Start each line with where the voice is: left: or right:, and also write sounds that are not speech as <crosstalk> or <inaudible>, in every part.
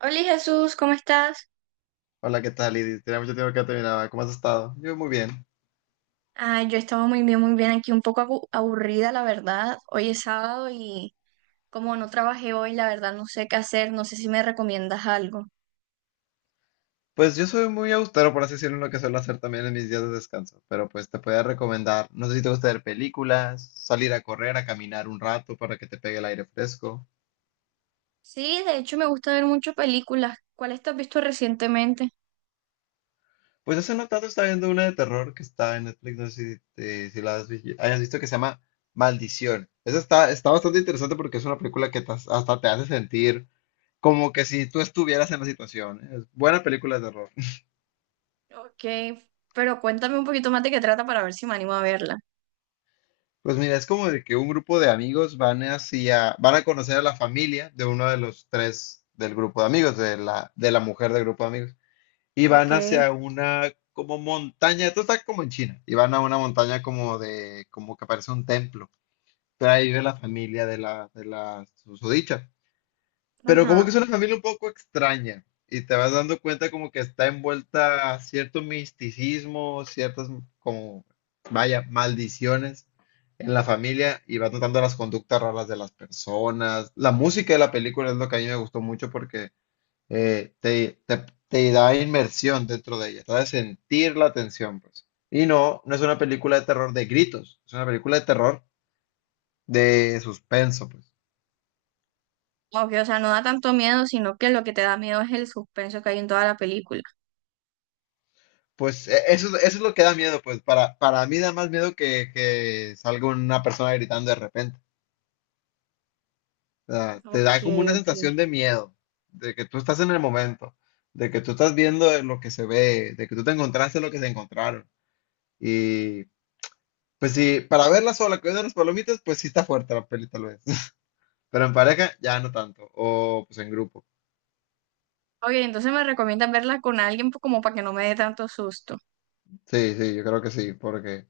right: Hola Jesús, ¿cómo estás?
left: Hola, ¿qué tal, Lidis? Tenía mucho tiempo que no te miraba. ¿Cómo has estado? Yo muy bien.
right: Ah, yo estaba muy bien aquí, un poco aburrida, la verdad. Hoy es sábado y como no trabajé hoy, la verdad no sé qué hacer, no sé si me recomiendas algo.
left: Pues yo soy muy austero, por así decirlo, en lo que suelo hacer también en mis días de descanso. Pero pues te podría recomendar, no sé si te gusta ver películas, salir a correr, a caminar un rato para que te pegue el aire fresco.
right: Sí, de hecho me gusta ver muchas películas. ¿Cuáles te has visto recientemente?
left: Pues hace no tanto estaba viendo una de terror que está en Netflix, no sé si, si hayas visto, que se llama Maldición. Esa está bastante interesante porque es una película que te hasta te hace sentir como que si tú estuvieras en la situación. ¿Eh? Es buena película de terror.
right: Ok, pero cuéntame un poquito más de qué trata para ver si me animo a verla.
left: Pues mira, es como de que un grupo de amigos van hacia, van a conocer a la familia de uno de los tres del grupo de amigos, de la mujer del grupo de amigos, y
right: Ok,
left: van hacia una como montaña, esto está como en China, y van a una montaña como de, como que parece un templo, pero ahí vive la familia de la susodicha. Pero como que
right: ajá.
left: es una familia un poco extraña y te vas dando cuenta como que está envuelta cierto misticismo, ciertas como, vaya, maldiciones en la familia y vas notando las conductas raras de las personas. La música de la película es lo que a mí me gustó mucho porque te da inmersión dentro de ella, te da sentir la tensión, pues. Y no, no es una película de terror de gritos, es una película de terror de suspenso, pues.
right: Ok, o sea, no da tanto miedo, sino que lo que te da miedo es el suspenso que hay en toda la película.
left: Pues eso es lo que da miedo, pues para mí da más miedo que salga una persona gritando de repente. O sea, te
right: Ok,
left: da como una
right: ok.
left: sensación de miedo, de que tú estás en el momento, de que tú estás viendo lo que se ve, de que tú te encontraste lo que se encontraron. Y pues sí, para verla sola, comiendo las palomitas, pues sí está fuerte la peli tal vez. <laughs> Pero en pareja ya no tanto, o pues en grupo.
right: Ok, entonces me recomiendas verla con alguien como para que no me dé tanto susto.
left: Sí, sí, yo creo que sí, porque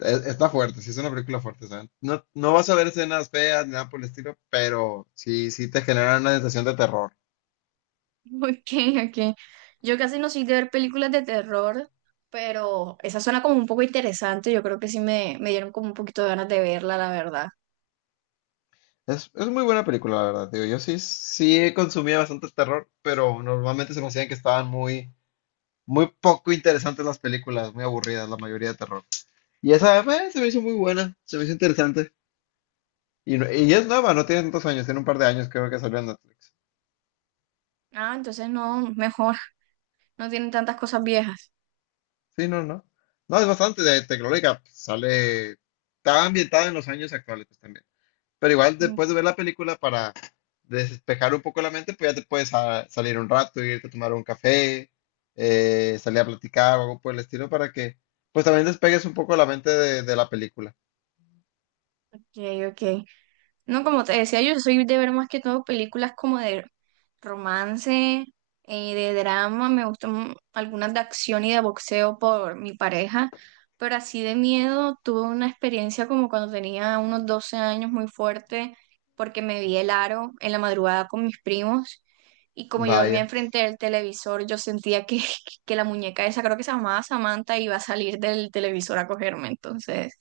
left: Está fuerte, sí es una película fuerte, ¿saben? No, no vas a ver escenas feas ni nada por el estilo, pero sí, sí te genera una sensación de terror.
right: <laughs> Ok, ok. Yo casi no soy de ver películas de terror, pero esa suena como un poco interesante. Yo creo que sí me dieron como un poquito de ganas de verla, la verdad.
left: Es muy buena película, la verdad, digo, yo sí, sí consumía bastante terror, pero normalmente se me hacían que estaban muy, muy poco interesantes las películas, muy aburridas la mayoría de terror. Y esa se me hizo muy buena, se me hizo interesante. Y es nueva, no tiene tantos años, tiene un par de años creo que salió en Netflix.
right: Ah, entonces no, mejor. No tienen tantas cosas viejas.
left: Sí, no, no. No, es bastante de tecnológica, sale, está ambientada en los años actuales pues, también. Pero igual
right: Ok,
left: después de ver la película para despejar un poco la mente, pues ya te puedes salir un rato, irte a tomar un café, salir a platicar o algo por el estilo para que pues también despegues un poco la mente de la película.
right: ok. No, como te decía, yo soy de ver más que todo películas como de romance, de drama, me gustan algunas de acción y de boxeo por mi pareja, pero así de miedo tuve una experiencia como cuando tenía unos 12 años muy fuerte, porque me vi el aro en la madrugada con mis primos y como yo dormía
left: Vaya.
right: enfrente del televisor, yo sentía que, <laughs> que la muñeca esa, creo que se llamaba Samantha, iba a salir del televisor a cogerme, entonces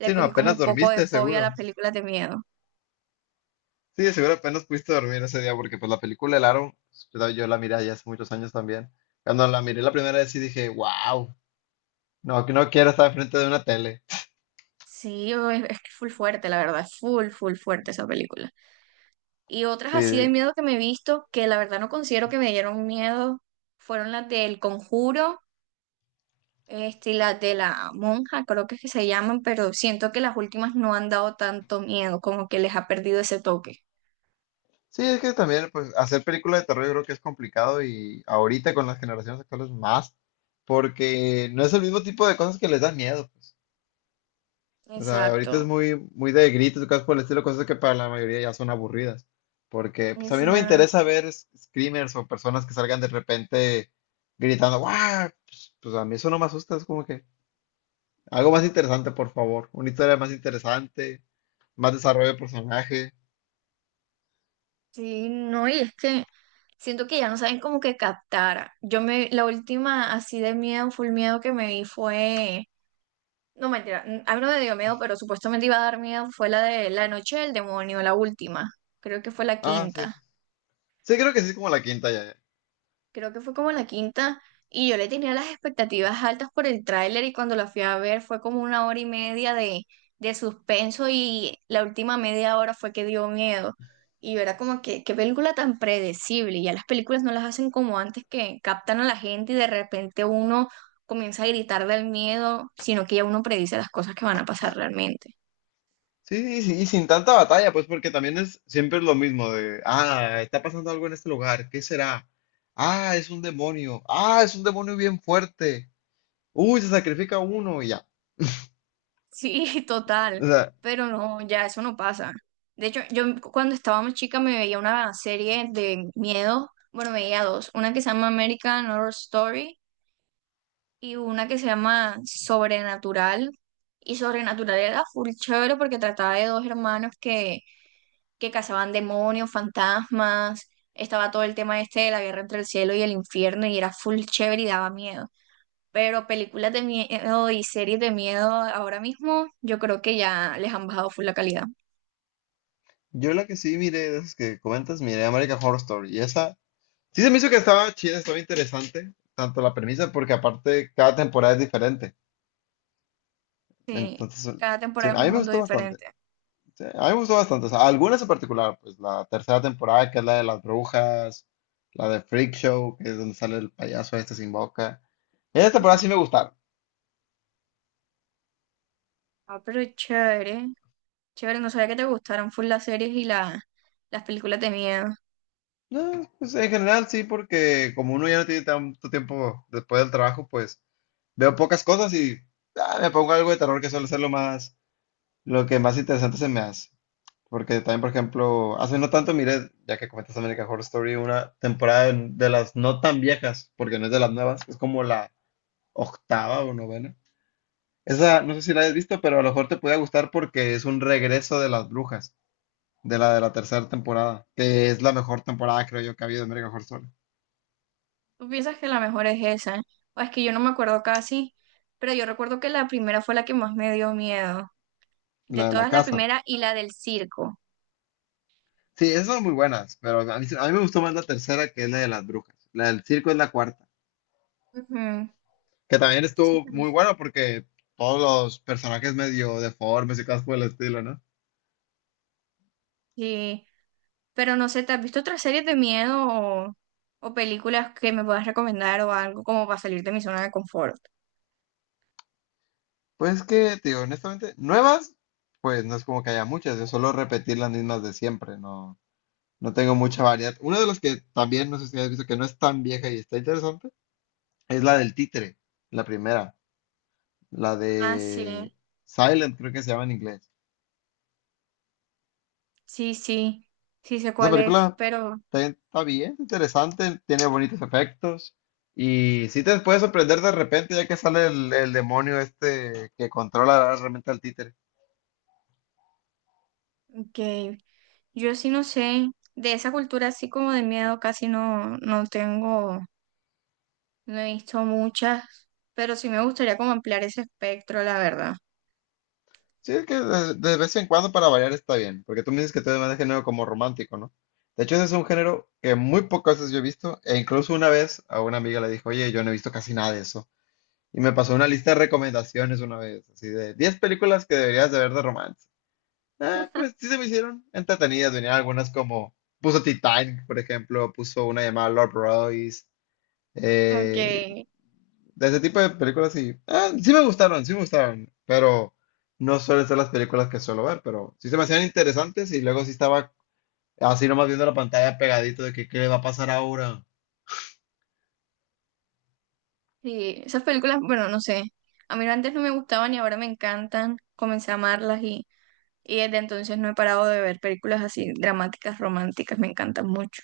right: le
left: Sí, no,
right: cogí como
left: apenas
right: un poco de
left: dormiste,
right: fobia a las
left: seguro.
right: películas de miedo.
left: Sí, de seguro apenas pudiste dormir ese día porque pues la película El Aro, yo la miré ya hace muchos años también. Cuando la miré la primera vez sí dije, wow, no, que no quiero estar frente de una tele.
right: Sí, es que es full fuerte, la verdad, es full, full fuerte esa película. Y otras
left: Sí,
right: así de miedo que me he visto, que la verdad no considero que me dieron miedo, fueron las del Conjuro, este, y las de la monja, creo que es que se llaman, pero siento que las últimas no han dado tanto miedo, como que les ha perdido ese toque.
left: sí, es que también, pues, hacer películas de terror yo creo que es complicado y ahorita con las generaciones actuales más, porque no es el mismo tipo de cosas que les dan miedo, pues. O sea,
right: Exacto,
left: ahorita es muy, muy de gritos y cosas por el estilo, cosas que para la mayoría ya son aburridas. Porque, pues, a mí no me interesa
right: exacto.
left: ver screamers o personas que salgan de repente gritando, ¡guau! Pues a mí eso no me asusta, es como que algo más interesante, por favor. Una historia más interesante, más desarrollo de personaje.
right: Sí, no, y es que siento que ya no saben como que captar. La última así de miedo, full miedo que me vi fue no, mentira. A mí no me dio miedo, pero supuestamente iba a dar miedo. Fue la de La Noche del Demonio, la última. Creo que fue la
left: Ah, sí,
right: quinta.
left: sí. Sí, creo que sí es como la quinta ya.
right: Creo que fue como la quinta. Y yo le tenía las expectativas altas por el tráiler y cuando la fui a ver fue como una hora y media de suspenso y la última media hora fue que dio miedo. Y yo era como que, qué película tan predecible. Y ya las películas no las hacen como antes, que captan a la gente y de repente uno comienza a gritar del miedo, sino que ya uno predice las cosas que van a pasar realmente.
left: Sí, y sin tanta batalla, pues porque también es siempre es lo mismo de, ah, está pasando algo en este lugar, ¿qué será? Ah, es un demonio, ah, es un demonio bien fuerte, uy, se sacrifica uno y ya.
right: Sí, <laughs> total,
left: O sea,
right: pero no, ya eso no pasa. De hecho, yo cuando estaba más chica me veía una serie de miedo, bueno, me veía dos, una que se llama American Horror Story y una que se llama Sobrenatural. Y Sobrenatural era full chévere porque trataba de dos hermanos que cazaban demonios, fantasmas, estaba todo el tema este de la guerra entre el cielo y el infierno y era full chévere y daba miedo. Pero películas de miedo y series de miedo ahora mismo, yo creo que ya les han bajado full la calidad.
left: yo la que sí miré, de esas que comentas, miré American Horror Story y esa, sí se me hizo que estaba chida, estaba interesante, tanto la premisa, porque aparte cada temporada es diferente,
right: Sí,
left: entonces,
right: cada temporada es
left: a
right: un
left: mí me
right: mundo
left: gustó bastante.
right: diferente.
left: Sí, a mí me gustó bastante. O sea, algunas en particular, pues la tercera temporada, que es la de las brujas, la de Freak Show, que es donde sale el payaso este sin boca. Esa
right: Ujú.
left: temporada sí me gustaron.
right: Ah, pero chévere, chévere, no sabía que te gustaran full las series y las películas de miedo.
left: No, pues en general sí, porque como uno ya no tiene tanto tiempo después del trabajo, pues veo pocas cosas y me pongo algo de terror que suele ser lo que más interesante se me hace. Porque también, por ejemplo, hace no tanto miré, ya que comentas American Horror Story, una temporada de las no tan viejas, porque no es de las nuevas, es como la octava o novena. Esa no sé si la hayas visto, pero a lo mejor te puede gustar porque es un regreso de las brujas, de la tercera temporada, que es la mejor temporada, creo yo, que ha habido en American Horror Story,
right: ¿Tú piensas que la mejor es esa? O es que yo no me acuerdo casi, pero yo recuerdo que la primera fue la que más me dio miedo. De
left: la de la
right: todas, la
left: casa.
right: primera y la del circo.
left: Sí, esas son muy buenas, pero a mí, a mí me gustó más la tercera que es la de las brujas. La del circo es la cuarta,
right: Ujú,
left: que también
right: sí,
left: estuvo muy
right: pues,
left: buena porque todos los personajes medio deformes y cosas por el estilo, ¿no?
right: sí. Pero no sé, ¿te has visto otras series de miedo o películas que me puedas recomendar o algo como para salir de mi zona de confort?
left: Pues es que, tío, honestamente, nuevas, pues no es como que haya muchas, es solo repetir las mismas de siempre, ¿no? No tengo mucha variedad. Una de las que también no sé si has visto que no es tan vieja y está interesante es la del títere, la primera, la
right: Ah, sí,
left: de Silent, creo que se llama en inglés.
right: sí, sí, sí sé
left: Esa
right: cuál es,
left: película
right: pero
left: está bien, interesante, tiene bonitos efectos y sí te puede sorprender de repente ya que sale el, demonio este que controla realmente al títere.
right: que yo sí no sé, de esa cultura así como de miedo casi no, no tengo, no he visto muchas, pero sí me gustaría como ampliar ese espectro, la verdad.
left: Sí, es que de vez en cuando para variar está bien, porque tú me dices que te demanda género como romántico, ¿no? De hecho, ese es un género que muy pocas veces yo he visto, e incluso una vez a una amiga le dijo, oye, yo no he visto casi nada de eso. Y me pasó una lista de recomendaciones una vez, así de 10 películas que deberías de ver de romance. Ah, pues sí se me hicieron entretenidas, venían algunas como, puso Titanic, por ejemplo, puso una llamada Lord Royce,
right: Ok,
left: eh, de ese tipo de películas sí. Ah, sí me gustaron, sí me gustaron. Pero no suelen ser las películas que suelo ver, pero sí se me hacían interesantes y luego sí estaba así nomás viendo la pantalla pegadito de que qué le va a pasar ahora.
right: sí, esas películas, bueno, no sé, a mí antes no me gustaban y ahora me encantan, comencé a amarlas. Y desde entonces no he parado de ver películas así dramáticas, románticas, me encantan mucho.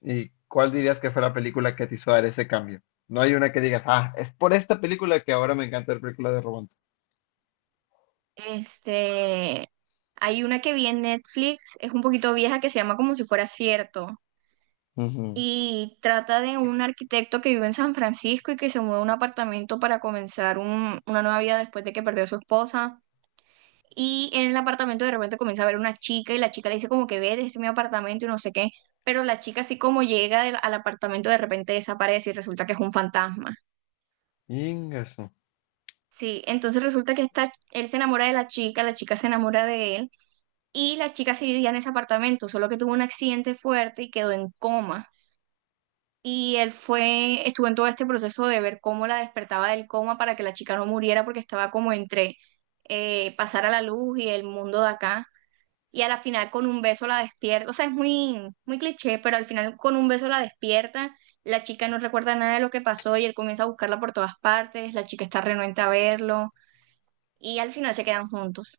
left: ¿Y cuál dirías que fue la película que te hizo dar ese cambio? No hay una que digas, ah, es por esta película que ahora me encanta ver películas de romance.
right: Este, hay una que vi en Netflix, es un poquito vieja, que se llama Como si fuera cierto.
left: Ujú.
right: Y trata de un arquitecto que vive en San Francisco y que se mudó a un apartamento para comenzar una nueva vida después de que perdió a su esposa. Y en el apartamento de repente comienza a ver una chica y la chica le dice como que ve, este es mi apartamento y no sé qué. Pero la chica así como llega al apartamento de repente desaparece y resulta que es un fantasma.
left: Ingaso.
right: Sí, entonces resulta que él se enamora de la chica se enamora de él y la chica se vivía en ese apartamento, solo que tuvo un accidente fuerte y quedó en coma. Y él fue, estuvo en todo este proceso de ver cómo la despertaba del coma para que la chica no muriera porque estaba como entre pasar a la luz y el mundo de acá. Y a la final con un beso la despierta, o sea, es muy, muy cliché, pero al final con un beso la despierta, la chica no recuerda nada de lo que pasó y él comienza a buscarla por todas partes, la chica está renuente a verlo y al final se quedan juntos.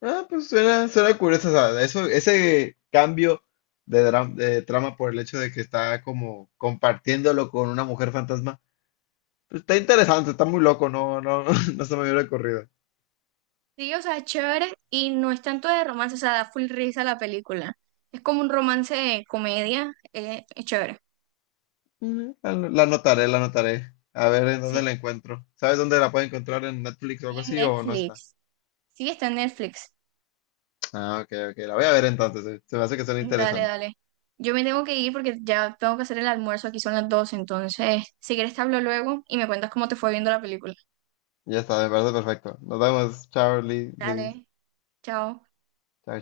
left: Ah, pues suena curioso, o sea, eso, ese cambio de trama por el hecho de que está como compartiéndolo con una mujer fantasma. Está interesante, está muy loco, no, no, <laughs> no se me hubiera ocurrido.
right: Sí, o sea, es chévere y no es tanto de romance, o sea, da full risa la película. Es como un romance de comedia, es chévere.
left: La anotaré, la anotaré. A ver en dónde
right: Sí,
left: la encuentro. ¿Sabes dónde la puedo encontrar en Netflix o algo
right: en
left: así o no está?
right: Netflix. Sí, está en Netflix.
left: Ah, ok, ok, la voy a ver entonces. Se me hace que suena
right: Dale,
left: interesante.
right: dale. Yo me tengo que ir porque ya tengo que hacer el almuerzo, aquí son las 12, entonces, si quieres te hablo luego y me cuentas cómo te fue viendo la película.
left: Ya está, me parece perfecto. Nos vemos, chao,
right: Dale, chao.
left: chao,